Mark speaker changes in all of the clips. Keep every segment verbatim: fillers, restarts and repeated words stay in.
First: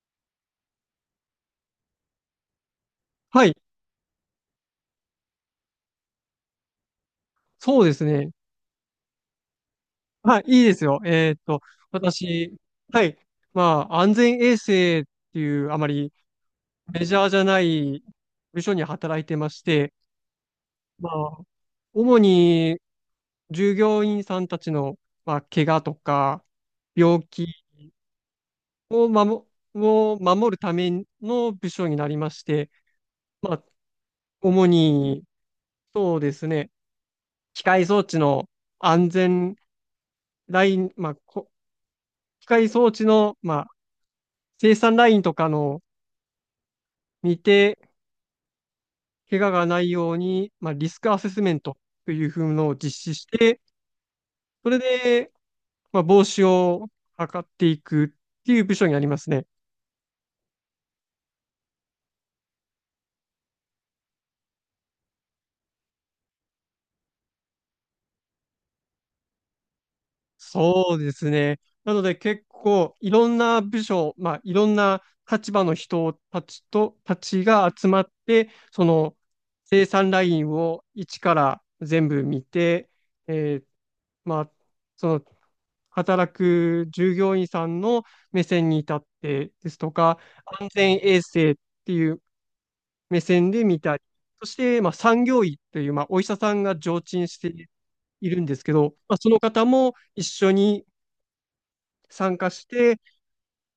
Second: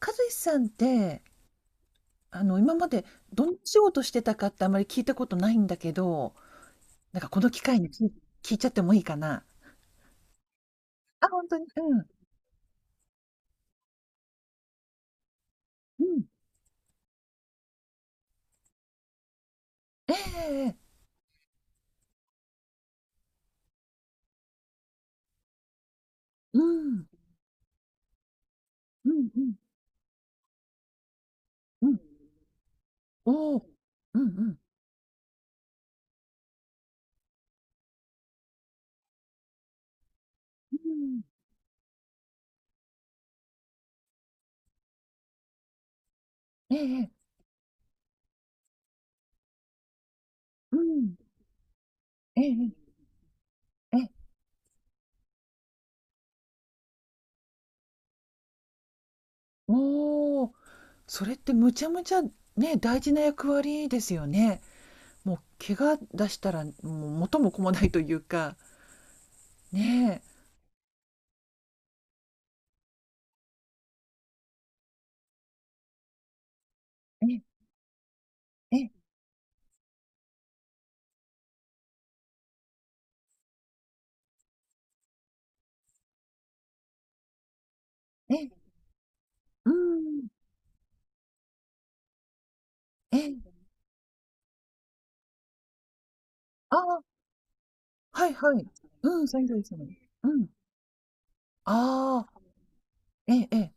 Speaker 1: 和志さんって、あの、今までど
Speaker 2: は
Speaker 1: んな
Speaker 2: い、
Speaker 1: 仕事してたかってあまり聞いたことないんだけど、なんかこの機会
Speaker 2: そう
Speaker 1: に
Speaker 2: です
Speaker 1: 聞い
Speaker 2: ね。
Speaker 1: 聞いちゃってもいいかな。
Speaker 2: はい、いいですよ。
Speaker 1: あ、
Speaker 2: えーっ
Speaker 1: 本当
Speaker 2: と、
Speaker 1: に。うん。
Speaker 2: 私、はい、まあ、安全衛生っていうあま
Speaker 1: う
Speaker 2: り
Speaker 1: ん。
Speaker 2: メジャーじゃない部署に働いてまして、
Speaker 1: ええええ。
Speaker 2: まあ、主に従業員さんたちの、まあ、怪我とか
Speaker 1: うん。
Speaker 2: 病気を
Speaker 1: う
Speaker 2: 守、
Speaker 1: ん
Speaker 2: を守るための部
Speaker 1: うん
Speaker 2: 署
Speaker 1: う
Speaker 2: に
Speaker 1: ん。
Speaker 2: なりまして、ま
Speaker 1: お
Speaker 2: あ、
Speaker 1: お。うんうん。
Speaker 2: 主に、そうですね、機械装置の安全ラ
Speaker 1: う
Speaker 2: イン、まあ、
Speaker 1: ん。
Speaker 2: こ機械装置の、ま生産ラインとかの
Speaker 1: ええええ。
Speaker 2: 見て、怪我がないように、まあ、
Speaker 1: う
Speaker 2: リスク
Speaker 1: ん。
Speaker 2: アセスメントというふうの
Speaker 1: え
Speaker 2: を
Speaker 1: え
Speaker 2: 実施して、
Speaker 1: ええ。ええ。
Speaker 2: それで、まあ、防止を図っていくっていう部署にありますね。
Speaker 1: おお。それってむちゃむちゃね、大事な役割ですよね。もう怪我出したらもう元も子もないというか。ね
Speaker 2: そうですね。なので結構いろんな部署、まあいろんな立場の人たちと、た
Speaker 1: え。
Speaker 2: ちが集まって、
Speaker 1: えええ
Speaker 2: そ
Speaker 1: え。
Speaker 2: の生産ラインを一から全部見て、えーまあ、その働く従業員さんの
Speaker 1: え
Speaker 2: 目
Speaker 1: え。
Speaker 2: 線に立って
Speaker 1: う
Speaker 2: ですとか、
Speaker 1: ん。
Speaker 2: 安全衛生っていう
Speaker 1: え
Speaker 2: 目
Speaker 1: え。
Speaker 2: 線で見たり、そして、まあ、産業医という、まあ、お医者さん
Speaker 1: あ
Speaker 2: が
Speaker 1: あ、
Speaker 2: 常駐して
Speaker 1: は
Speaker 2: い
Speaker 1: い
Speaker 2: るん
Speaker 1: は
Speaker 2: で
Speaker 1: い。
Speaker 2: すけど、まあ、
Speaker 1: うん、
Speaker 2: その
Speaker 1: 作業
Speaker 2: 方
Speaker 1: する。
Speaker 2: も一
Speaker 1: うん。
Speaker 2: 緒に
Speaker 1: あ
Speaker 2: 参
Speaker 1: あ、
Speaker 2: 加して、
Speaker 1: ええええ。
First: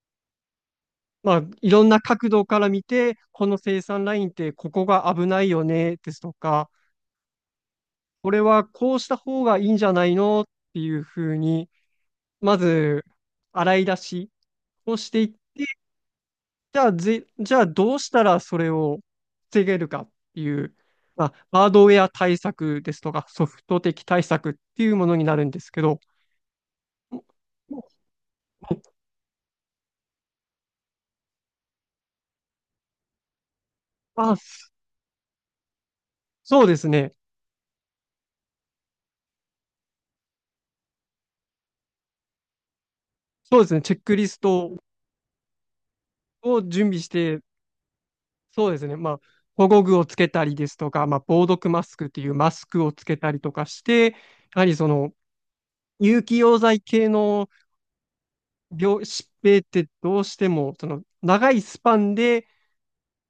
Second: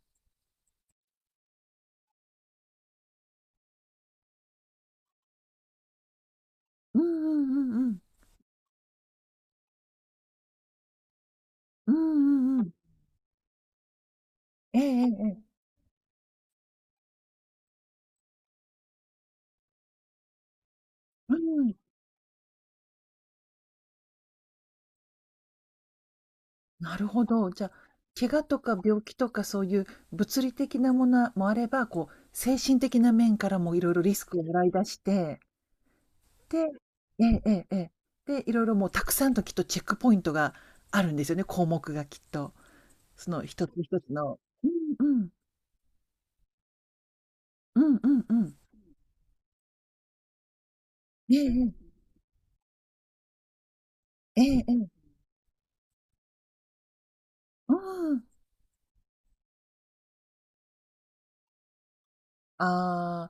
Speaker 2: まあ、いろんな角度から見て、この生産ラインってここが危ないよねですとか、
Speaker 1: うんうんうんうん。
Speaker 2: これはこうした方がいいんじゃないのっていうふうに、
Speaker 1: うん
Speaker 2: ま
Speaker 1: うんうん。
Speaker 2: ず洗い出し
Speaker 1: ええ
Speaker 2: を
Speaker 1: ええ
Speaker 2: してい
Speaker 1: え
Speaker 2: っ
Speaker 1: え。
Speaker 2: て、じゃあぜ、じゃあどうしたらそれを防げるかっていう、まあ、
Speaker 1: う
Speaker 2: ハー
Speaker 1: ん。
Speaker 2: ドウェア対策ですとか、ソフト的対策っていうものになるんですけど、
Speaker 1: なるほど。じゃあ、怪我とか病気とかそういう物理的なものもあれば、こう、精神的な面からもいろいろリス
Speaker 2: まあ、
Speaker 1: クを洗い出して、で
Speaker 2: そうですね。
Speaker 1: ええええええ。で、いろいろもうたくさんときっとチェックポイントがあるんですよね、項目がきっと。その
Speaker 2: そう
Speaker 1: 一
Speaker 2: で
Speaker 1: つ
Speaker 2: すね。チェ
Speaker 1: 一
Speaker 2: ッ
Speaker 1: つ
Speaker 2: クリス
Speaker 1: の。
Speaker 2: ト
Speaker 1: うんうん。
Speaker 2: を準備して、
Speaker 1: うんうんうん。
Speaker 2: そうですね。まあ、保護具をつけたりですとか、まあ、防毒
Speaker 1: え
Speaker 2: マ
Speaker 1: え
Speaker 2: スクっていうマスクをつけたりとかして、や
Speaker 1: ええ。ええ
Speaker 2: は
Speaker 1: え
Speaker 2: りそ
Speaker 1: え。
Speaker 2: の有機溶剤系の
Speaker 1: うん。
Speaker 2: 病、疾病ってどうしても、その長いスパンで
Speaker 1: ああ、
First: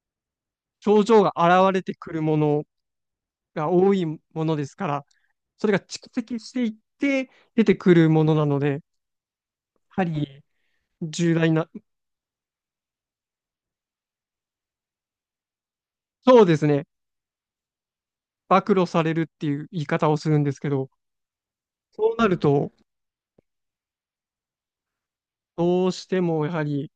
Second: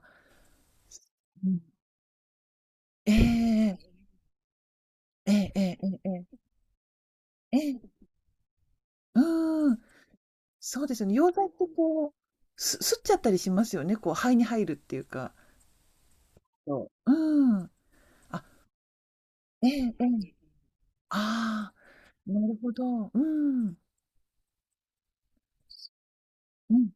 Speaker 2: 症状が
Speaker 1: うん。
Speaker 2: 現れてくるもの
Speaker 1: え
Speaker 2: が多
Speaker 1: え
Speaker 2: いものですから、
Speaker 1: えええ
Speaker 2: それが
Speaker 1: え
Speaker 2: 蓄
Speaker 1: え
Speaker 2: 積
Speaker 1: え
Speaker 2: していって
Speaker 1: え
Speaker 2: 出て
Speaker 1: え。
Speaker 2: く
Speaker 1: え
Speaker 2: るものなので、や
Speaker 1: うん、
Speaker 2: はり
Speaker 1: そうですよね。溶
Speaker 2: 重
Speaker 1: 剤っ
Speaker 2: 大
Speaker 1: て
Speaker 2: な、
Speaker 1: こう、す吸っちゃったりしますよね、こう肺に入るっていうか。
Speaker 2: そうですね。
Speaker 1: そう。うん。あ、
Speaker 2: 暴露されるってい
Speaker 1: え
Speaker 2: う言い
Speaker 1: ええ
Speaker 2: 方をす
Speaker 1: え。
Speaker 2: るんですけど、
Speaker 1: あ
Speaker 2: そうな
Speaker 1: あ、
Speaker 2: る
Speaker 1: なるほ
Speaker 2: と、
Speaker 1: ど。うん。
Speaker 2: どうしてもやは
Speaker 1: う
Speaker 2: り
Speaker 1: ん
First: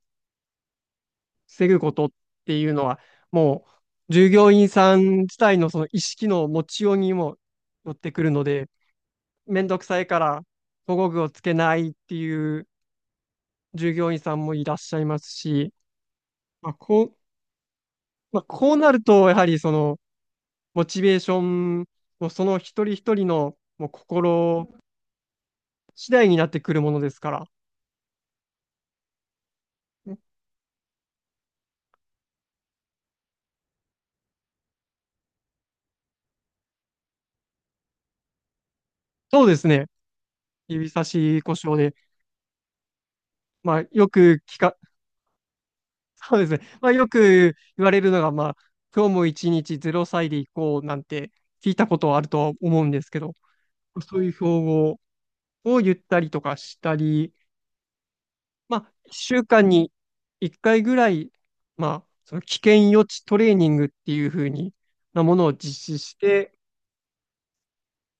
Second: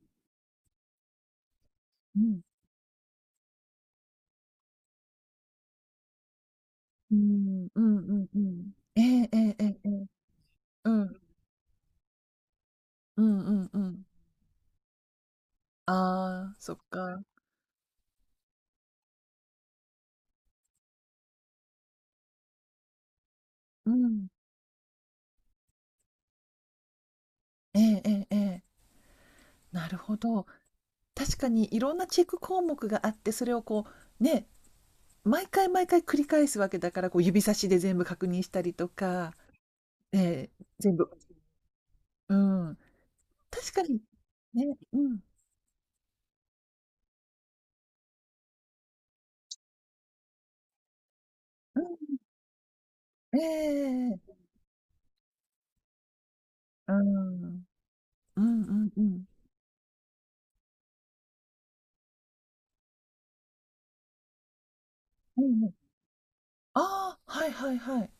Speaker 2: 防ぐことっ
Speaker 1: うん。
Speaker 2: ていうのは、もう従業員さん自体のその意識の持ちよう
Speaker 1: う
Speaker 2: に
Speaker 1: ー
Speaker 2: も
Speaker 1: ん、う
Speaker 2: よ
Speaker 1: ん
Speaker 2: っ
Speaker 1: うんう
Speaker 2: てく
Speaker 1: ん
Speaker 2: る
Speaker 1: う
Speaker 2: ので、
Speaker 1: んうんうんうんええええ
Speaker 2: め
Speaker 1: え
Speaker 2: んど
Speaker 1: え
Speaker 2: く
Speaker 1: え
Speaker 2: さ
Speaker 1: え。
Speaker 2: いから
Speaker 1: う
Speaker 2: 保護
Speaker 1: ん。
Speaker 2: 具をつけないっていう
Speaker 1: うんうんう
Speaker 2: 従
Speaker 1: ん。
Speaker 2: 業員さんもいらっしゃいますし、
Speaker 1: ああ、
Speaker 2: ま
Speaker 1: そ
Speaker 2: あ、
Speaker 1: っ
Speaker 2: こう、
Speaker 1: か。
Speaker 2: まあ、こうなると、やはりそのモチベーションもその一人一人のもう
Speaker 1: うん。
Speaker 2: 心次第になってくるものですから。
Speaker 1: ええええええ。なる
Speaker 2: う
Speaker 1: ほ
Speaker 2: ん、
Speaker 1: ど。確かにいろんなチェック項目があって、それをこう、ね、毎回毎回繰り返すわけだから、こう指差しで全部確認したりとか、
Speaker 2: そうですね。
Speaker 1: ええ、
Speaker 2: 指
Speaker 1: 全
Speaker 2: 差
Speaker 1: 部
Speaker 2: し故障で。
Speaker 1: うん、確
Speaker 2: ま
Speaker 1: か
Speaker 2: あ、
Speaker 1: に、
Speaker 2: よく聞
Speaker 1: ね、
Speaker 2: か、
Speaker 1: うん、
Speaker 2: そうですね。まあ、よく言われるのが、まあ、今日も一日ゼロさいで行こうなんて聞い
Speaker 1: う
Speaker 2: たことは
Speaker 1: ん、
Speaker 2: あるとは思うんですけど、
Speaker 1: ええ
Speaker 2: そういう
Speaker 1: ええ
Speaker 2: 標語を言ったりとかし
Speaker 1: う
Speaker 2: たり、
Speaker 1: ん。うんう
Speaker 2: ま
Speaker 1: ん
Speaker 2: あ、
Speaker 1: うん。
Speaker 2: いっしゅうかんにいっかいぐらい、まあ、その危険予知トレーニングっていう風になも
Speaker 1: う
Speaker 2: のを
Speaker 1: んうん。
Speaker 2: 実施して、
Speaker 1: ああ、はいはいはい。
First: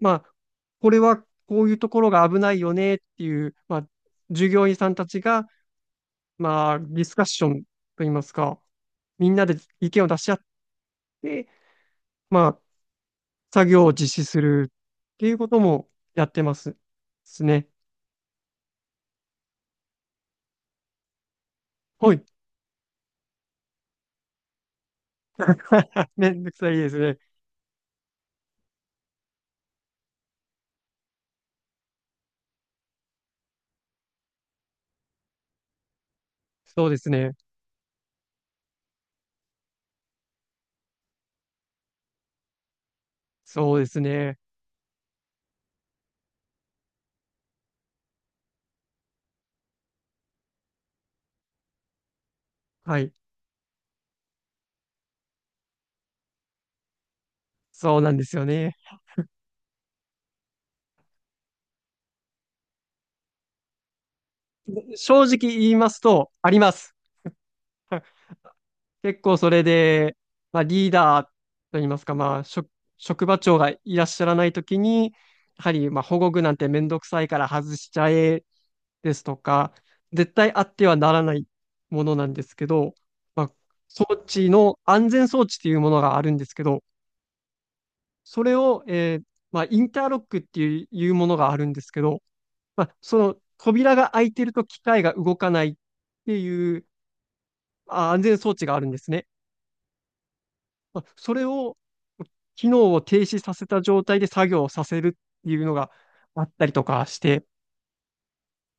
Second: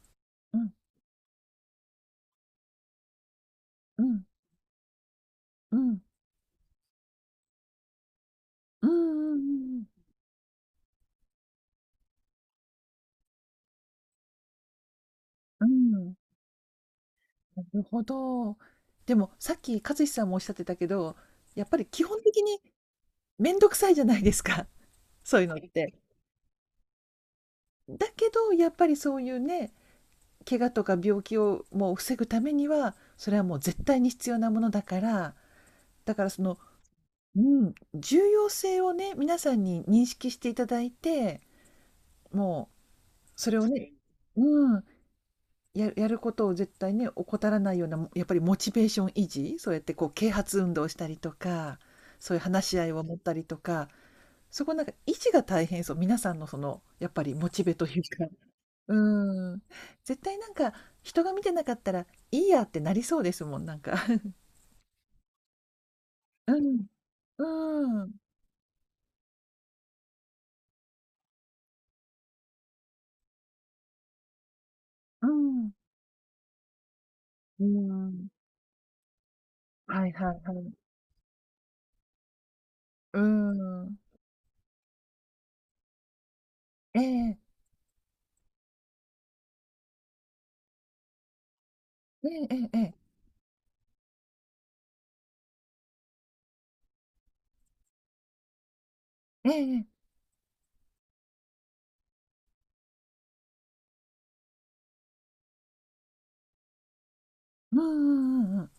Speaker 2: まあ、
Speaker 1: うん、
Speaker 2: これはこういうところが危ないよねっていう、まあ、
Speaker 1: うん、
Speaker 2: 従業員さんたちが、
Speaker 1: うん。
Speaker 2: まあ、ディスカッションといいますか、
Speaker 1: う
Speaker 2: み
Speaker 1: ん
Speaker 2: ん
Speaker 1: う
Speaker 2: なで
Speaker 1: ん
Speaker 2: 意見を出し合っで、まあ、作業を実施するっていうこと
Speaker 1: う
Speaker 2: も
Speaker 1: んうん。うん。
Speaker 2: やってます。です
Speaker 1: な
Speaker 2: ね。
Speaker 1: るほど。でも、さっき勝志さんもおっしゃってたけど、やっぱり基
Speaker 2: は
Speaker 1: 本
Speaker 2: い。
Speaker 1: 的に面倒くさいじゃないですか、そういうのって。
Speaker 2: めんどくさいですね。
Speaker 1: だけど、やっぱりそういうね、怪我とか病気をもう防ぐためにはそれはもう絶対に必要なものだからだからその、
Speaker 2: そうですね。
Speaker 1: うん、重要性をね皆さんに認識していただいてもうそれを
Speaker 2: そうで
Speaker 1: ね、
Speaker 2: すね。
Speaker 1: うん、ややることを絶対ね怠らないようなやっぱりモチベーション維持、そうやってこう啓発運動をしたりとか、そういう話し合い
Speaker 2: は
Speaker 1: を
Speaker 2: い。
Speaker 1: 持ったりとか、そこなんか維持が大変そう、皆さんのそのやっぱりモチベと
Speaker 2: そ
Speaker 1: い
Speaker 2: う
Speaker 1: う
Speaker 2: なんで
Speaker 1: か。
Speaker 2: すよね。
Speaker 1: うーん。絶対なんか、人が見てなかったら、いいやってなりそうですもん、なんか。
Speaker 2: 正直言いますと、あり
Speaker 1: う
Speaker 2: ま
Speaker 1: ん。
Speaker 2: す。
Speaker 1: うーん。
Speaker 2: 結構それで、まあ、リーダーといいますか、まあ、職、職場長がいらっしゃらないときに、
Speaker 1: う
Speaker 2: や
Speaker 1: ん。
Speaker 2: はり、まあ、保護具なんてめんどくさいから
Speaker 1: うー
Speaker 2: 外しちゃ
Speaker 1: ん。
Speaker 2: えですとか、
Speaker 1: はいはいは
Speaker 2: 絶対あ
Speaker 1: い。
Speaker 2: ってはならないものなんですけど、
Speaker 1: うー
Speaker 2: まあ、
Speaker 1: ん。
Speaker 2: 装置の安全装置っていうものがあるんですけど、
Speaker 1: ええ。
Speaker 2: それを、えーまあ、インターロックっていういうものがあるんですけど、
Speaker 1: えええええ
Speaker 2: まあ、
Speaker 1: え。
Speaker 2: その扉が開いてると機械が動かないっていうあ安全装置があるんですね。
Speaker 1: ええええ
Speaker 2: まあ、それを、機能を停止させた状態で作業をさせるっていうのがあったりとかして、
Speaker 1: うんうんうん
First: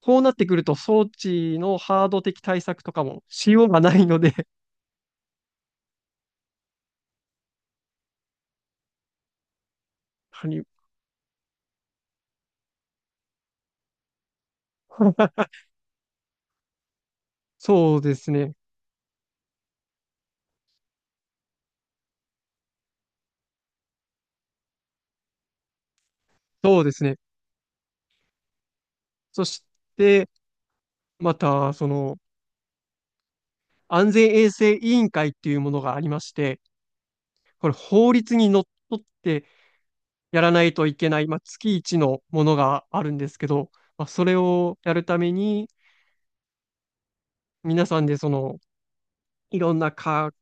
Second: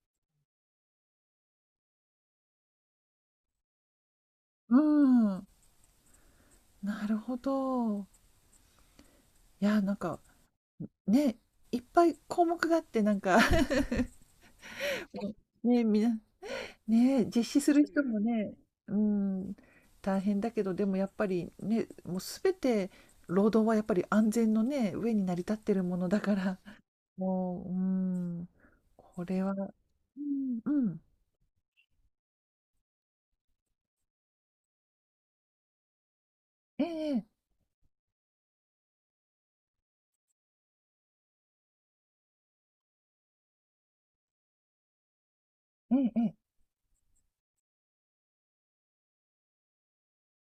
Speaker 2: こうなってくると装置のハード的対策とかもしようがないので
Speaker 1: うん。うーん。なるほど。いや、なんか、
Speaker 2: 谷、
Speaker 1: ね、いっぱい項目があってなんか ね、みんなね、実施する
Speaker 2: そう
Speaker 1: 人
Speaker 2: で
Speaker 1: も
Speaker 2: す
Speaker 1: ね、
Speaker 2: ね。
Speaker 1: うん、大変だけど、でもやっぱりね、もうすべて労働はやっぱり安全のね、上に成り立ってるものだから、
Speaker 2: そう ですね。
Speaker 1: もう、うん、これ
Speaker 2: そ
Speaker 1: は、
Speaker 2: し
Speaker 1: う
Speaker 2: て、
Speaker 1: ん、うん、
Speaker 2: また、その、安全衛生委員会っていうものがありまして、
Speaker 1: ええ、
Speaker 2: これ法律にのっとってやらないといけない、まあ、月一のものがあるんですけど、まあ、それをやるために、
Speaker 1: ええ、ええ、
Speaker 2: 皆さんでその、いろんな科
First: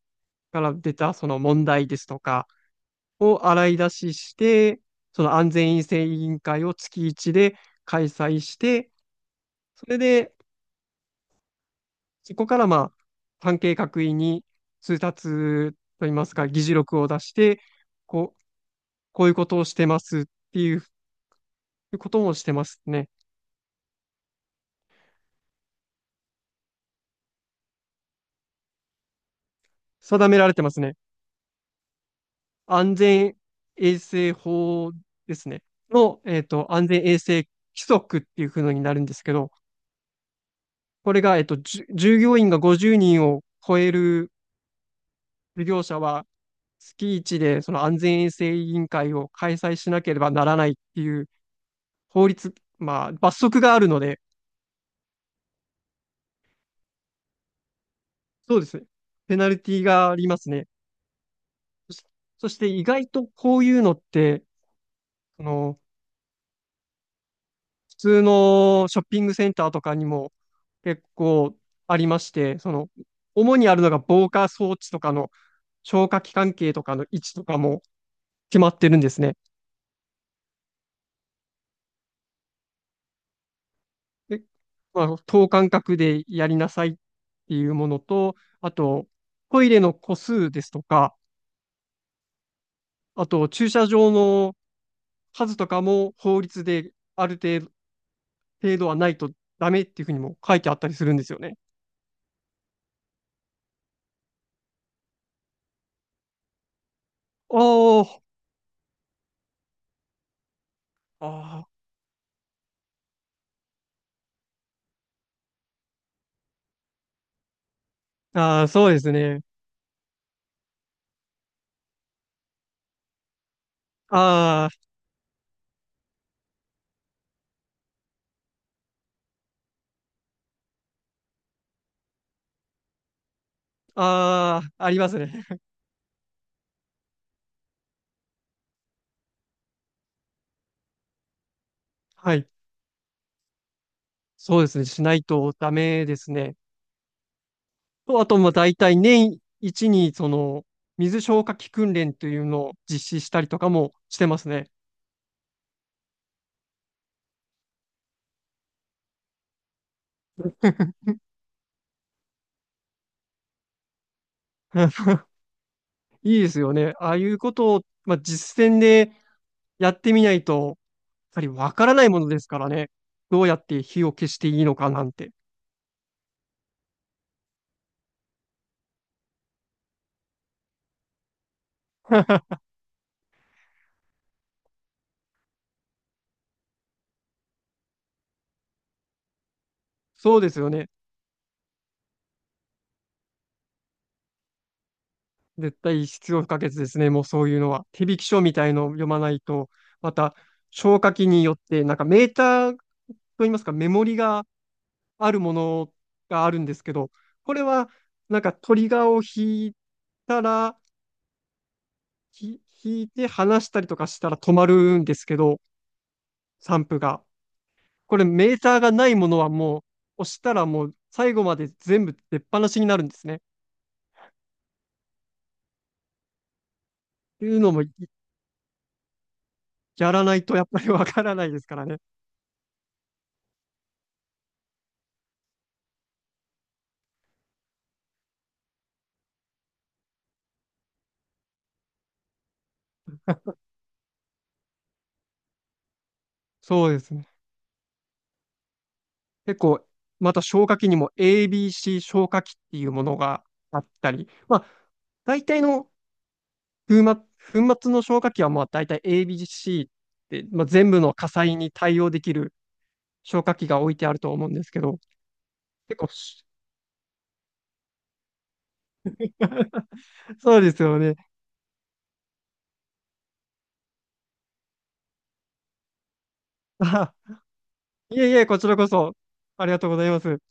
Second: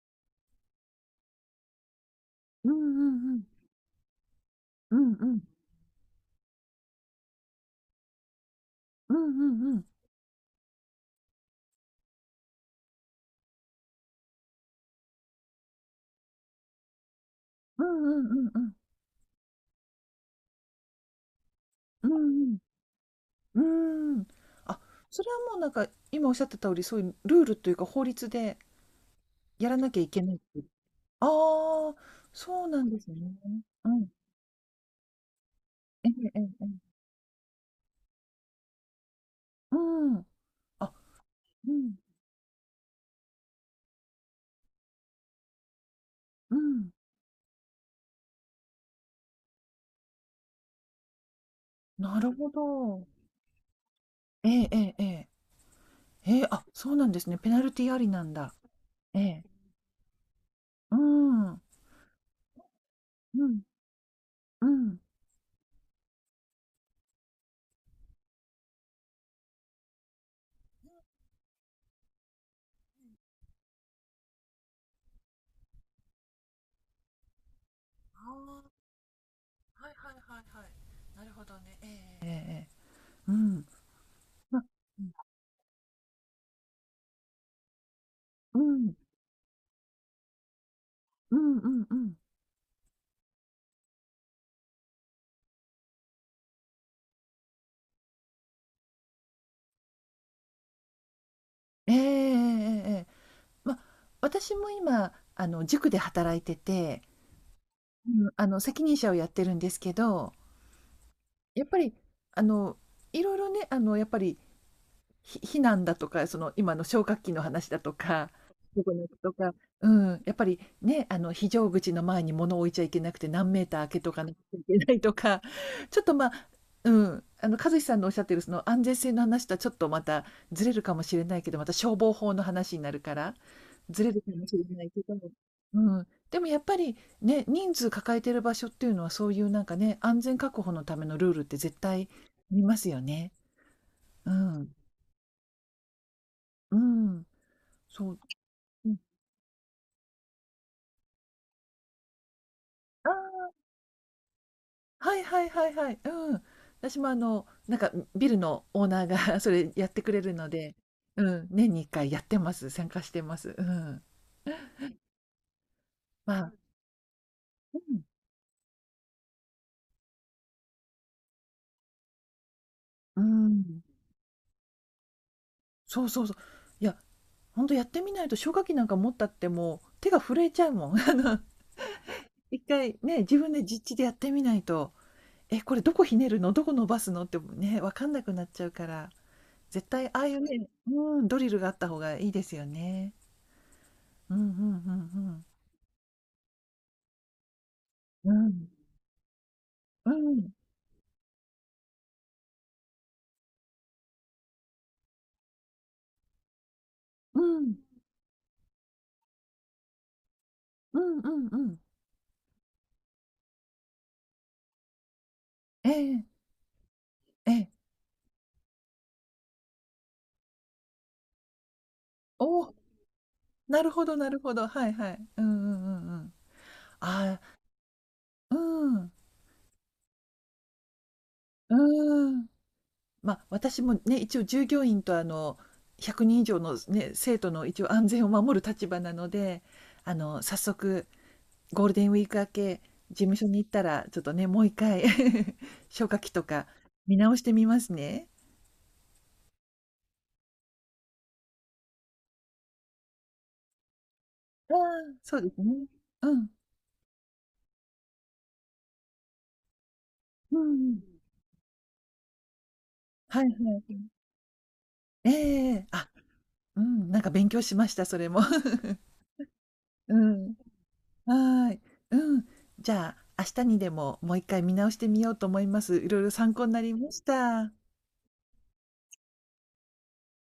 Speaker 2: から出たその問題ですとか
Speaker 1: うん、う
Speaker 2: を
Speaker 1: ん、
Speaker 2: 洗い出しして、
Speaker 1: うん、うん、
Speaker 2: そ
Speaker 1: う
Speaker 2: の
Speaker 1: ん、
Speaker 2: 安全衛生委員会を月一で開催して、
Speaker 1: うん、うん、うん、
Speaker 2: それでそこからまあ、関係各位に通達といいますか、議事録を出して、
Speaker 1: うん、う
Speaker 2: こう、
Speaker 1: ん、うん、
Speaker 2: こういうことをしてますっていう
Speaker 1: う
Speaker 2: こともして
Speaker 1: ん、
Speaker 2: ますね。
Speaker 1: うんうん、うん、あ、それはもうなんか、今おっしゃってた通り、そういうルールというか法律でやらなきゃいけ
Speaker 2: 定
Speaker 1: な
Speaker 2: め
Speaker 1: い。
Speaker 2: られ
Speaker 1: あ
Speaker 2: てますね。
Speaker 1: あ、そうなん
Speaker 2: 安
Speaker 1: ですね。
Speaker 2: 全
Speaker 1: う
Speaker 2: 衛
Speaker 1: ん。
Speaker 2: 生法ですね。
Speaker 1: ええ
Speaker 2: の、
Speaker 1: え
Speaker 2: え
Speaker 1: え
Speaker 2: っ
Speaker 1: え
Speaker 2: と、
Speaker 1: え。
Speaker 2: 安全衛生規則っていうふうになるんですけど、
Speaker 1: うん。あ、
Speaker 2: これが、えっと、
Speaker 1: う
Speaker 2: じゅ
Speaker 1: ん、
Speaker 2: 従業員がごじゅうにんを超える事業者は、
Speaker 1: うん。
Speaker 2: 月いちでその安全衛生委員会を開催しなければならないっていう
Speaker 1: な
Speaker 2: 法
Speaker 1: るほ
Speaker 2: 律、
Speaker 1: ど。
Speaker 2: まあ、罰則があるので、
Speaker 1: ええええええ。ええ、あ、そうなんですね。ペナルティありなんだ。
Speaker 2: そうですね。
Speaker 1: え
Speaker 2: ペ
Speaker 1: え。
Speaker 2: ナルティがありますね。
Speaker 1: うん。
Speaker 2: そし、そして意外と
Speaker 1: う
Speaker 2: こ
Speaker 1: ん、
Speaker 2: ういうのって、
Speaker 1: うん。
Speaker 2: あの、普通のショッピングセンターとかにも結構ありまして、その、主にあるのが防火装置とかの消火器関係とかの位置とかも
Speaker 1: あ
Speaker 2: 決ま
Speaker 1: あ、
Speaker 2: ってるんですね。
Speaker 1: はいはいはいはい。なるほどね。ええ、うん。
Speaker 2: で、
Speaker 1: ま、う
Speaker 2: ま
Speaker 1: ん、
Speaker 2: あ、等間隔でやりなさいっていうものと、
Speaker 1: う
Speaker 2: あ
Speaker 1: ん、
Speaker 2: と、トイレの個数ですとか、
Speaker 1: うんうんうん。
Speaker 2: あと、駐車場の数とかも法律である程程度はないとダメっていうふうにも書いてあったりするんですよね。
Speaker 1: ええええええええ。ま、私も今、あの、塾で働いてて、
Speaker 2: おー、
Speaker 1: うん、あの、責任者をやってるんですけど、
Speaker 2: あ
Speaker 1: やっぱり、あの、いろいろね、あの、やっぱりひ避難だとか、その今の消火器の話だとか、
Speaker 2: ーあー、
Speaker 1: ど
Speaker 2: そ
Speaker 1: こ
Speaker 2: うで
Speaker 1: に
Speaker 2: す
Speaker 1: 置くと
Speaker 2: ね。
Speaker 1: か、うん、やっぱりね、あの非常口の前に物を置いちゃいけなくて、何メーター開けとかなちゃい
Speaker 2: あ
Speaker 1: けないとか、ちょっとまあ、うん、あの和志さんのおっしゃってるその安全性の話とはちょっとまたずれるかもしれないけど、また消防法の話になるから、ずれるかもしれ
Speaker 2: あ、あ
Speaker 1: な
Speaker 2: あ、
Speaker 1: い
Speaker 2: あり
Speaker 1: け
Speaker 2: ま
Speaker 1: ど、
Speaker 2: すね。
Speaker 1: うん、でもやっぱりね、人数抱えてる場所っていうのは、そういうなんかね、安全確保のためのルールって絶対
Speaker 2: はい。
Speaker 1: 見ますよね。う
Speaker 2: そう
Speaker 1: ん、
Speaker 2: ですね。しないとダメですね。
Speaker 1: うん。そう、
Speaker 2: と、あと、まあ、大
Speaker 1: う
Speaker 2: 体
Speaker 1: ん。
Speaker 2: 年一に、その、水消火器訓練というのを実施した
Speaker 1: あ
Speaker 2: りとかもしてますね。
Speaker 1: あ、はいはいはいはい。うん。私もあの、なんか、ビルのオーナーが それやってくれるので、うん、年にいっかいやってます。参加してます。うん。ま
Speaker 2: いいで
Speaker 1: あ、
Speaker 2: すよね。ああいうこと
Speaker 1: う
Speaker 2: を、
Speaker 1: ん、
Speaker 2: まあ、実践でやってみないと、やっぱりわからないものですからね。
Speaker 1: う
Speaker 2: どうやって
Speaker 1: ん。
Speaker 2: 火を消していいのかなんて。
Speaker 1: そうそうそう。いや、ほんとやってみないと消火器なんか持ったってもう手が震えちゃうもん。あの、いっかいね、自分で実地でやってみないと、え、これどこひねるの、どこ伸ばすのってね、わかんなくなっちゃうから、絶対ああい
Speaker 2: そ
Speaker 1: う
Speaker 2: うです
Speaker 1: ね、
Speaker 2: よね。
Speaker 1: うん、ドリルがあった方がいいですよね。うんうんうんうん。
Speaker 2: 絶対必要不可欠ですね。もうそういうのは。手引き
Speaker 1: う
Speaker 2: 書み
Speaker 1: ん、
Speaker 2: たいのを読まないと、
Speaker 1: う
Speaker 2: また
Speaker 1: ん、
Speaker 2: 消火器によって、なんかメーターといいますか、メモリがあるものがあるんですけど、
Speaker 1: う
Speaker 2: これ
Speaker 1: ん、
Speaker 2: はなんかトリガーを引いたら、
Speaker 1: うんうんうん。
Speaker 2: ひ引いて離したりとかしたら止まるんですけど、
Speaker 1: ええ、
Speaker 2: 散布が。
Speaker 1: ええ。
Speaker 2: これメーターがないものはもう押したらもう最後まで全部出っ
Speaker 1: お
Speaker 2: 放
Speaker 1: お、
Speaker 2: しになるんですね。っ
Speaker 1: なるほどなるほど。はいはい。うんうんうんうん。ああ、
Speaker 2: ていうのも
Speaker 1: うんうんええええおなるほどなる
Speaker 2: やらないとやっぱりわからないですか
Speaker 1: ほど
Speaker 2: ら
Speaker 1: はいは
Speaker 2: ね。
Speaker 1: いうんうんうんうんああうんうん。まあ、私もね、一応従業員とあの、ひゃくにん以上のね、生徒の一応安全を守る立場なので、あの、早速ゴールデンウィーク明け、事務所に行ったら、ちょっとね、もう一回 消火器とか
Speaker 2: そうです
Speaker 1: 見
Speaker 2: ね。
Speaker 1: 直してみますね。
Speaker 2: 結構、また消火器にも エービーシー 消火器っていうものがあったり、まあ、
Speaker 1: ああ、そう
Speaker 2: 大
Speaker 1: です
Speaker 2: 体
Speaker 1: ね。
Speaker 2: の
Speaker 1: うん、
Speaker 2: 粉末、粉末の消火器はまあ大体 エービーシー って、
Speaker 1: うん
Speaker 2: まあ、全
Speaker 1: うん。
Speaker 2: 部の火災に対応できる
Speaker 1: は
Speaker 2: 消
Speaker 1: い
Speaker 2: 火器
Speaker 1: は
Speaker 2: が置い
Speaker 1: い。
Speaker 2: てあると思うんですけど、
Speaker 1: ええ
Speaker 2: 結
Speaker 1: あ、
Speaker 2: 構
Speaker 1: うん、なんか勉強しました、それも。うん。
Speaker 2: そうですよね。
Speaker 1: はい。うん。じゃあ、明日にでももういっかい見直してみようと思います。いろいろ参考になりま
Speaker 2: あ
Speaker 1: した。
Speaker 2: いえいえ、こちらこそ、ありがとうございます。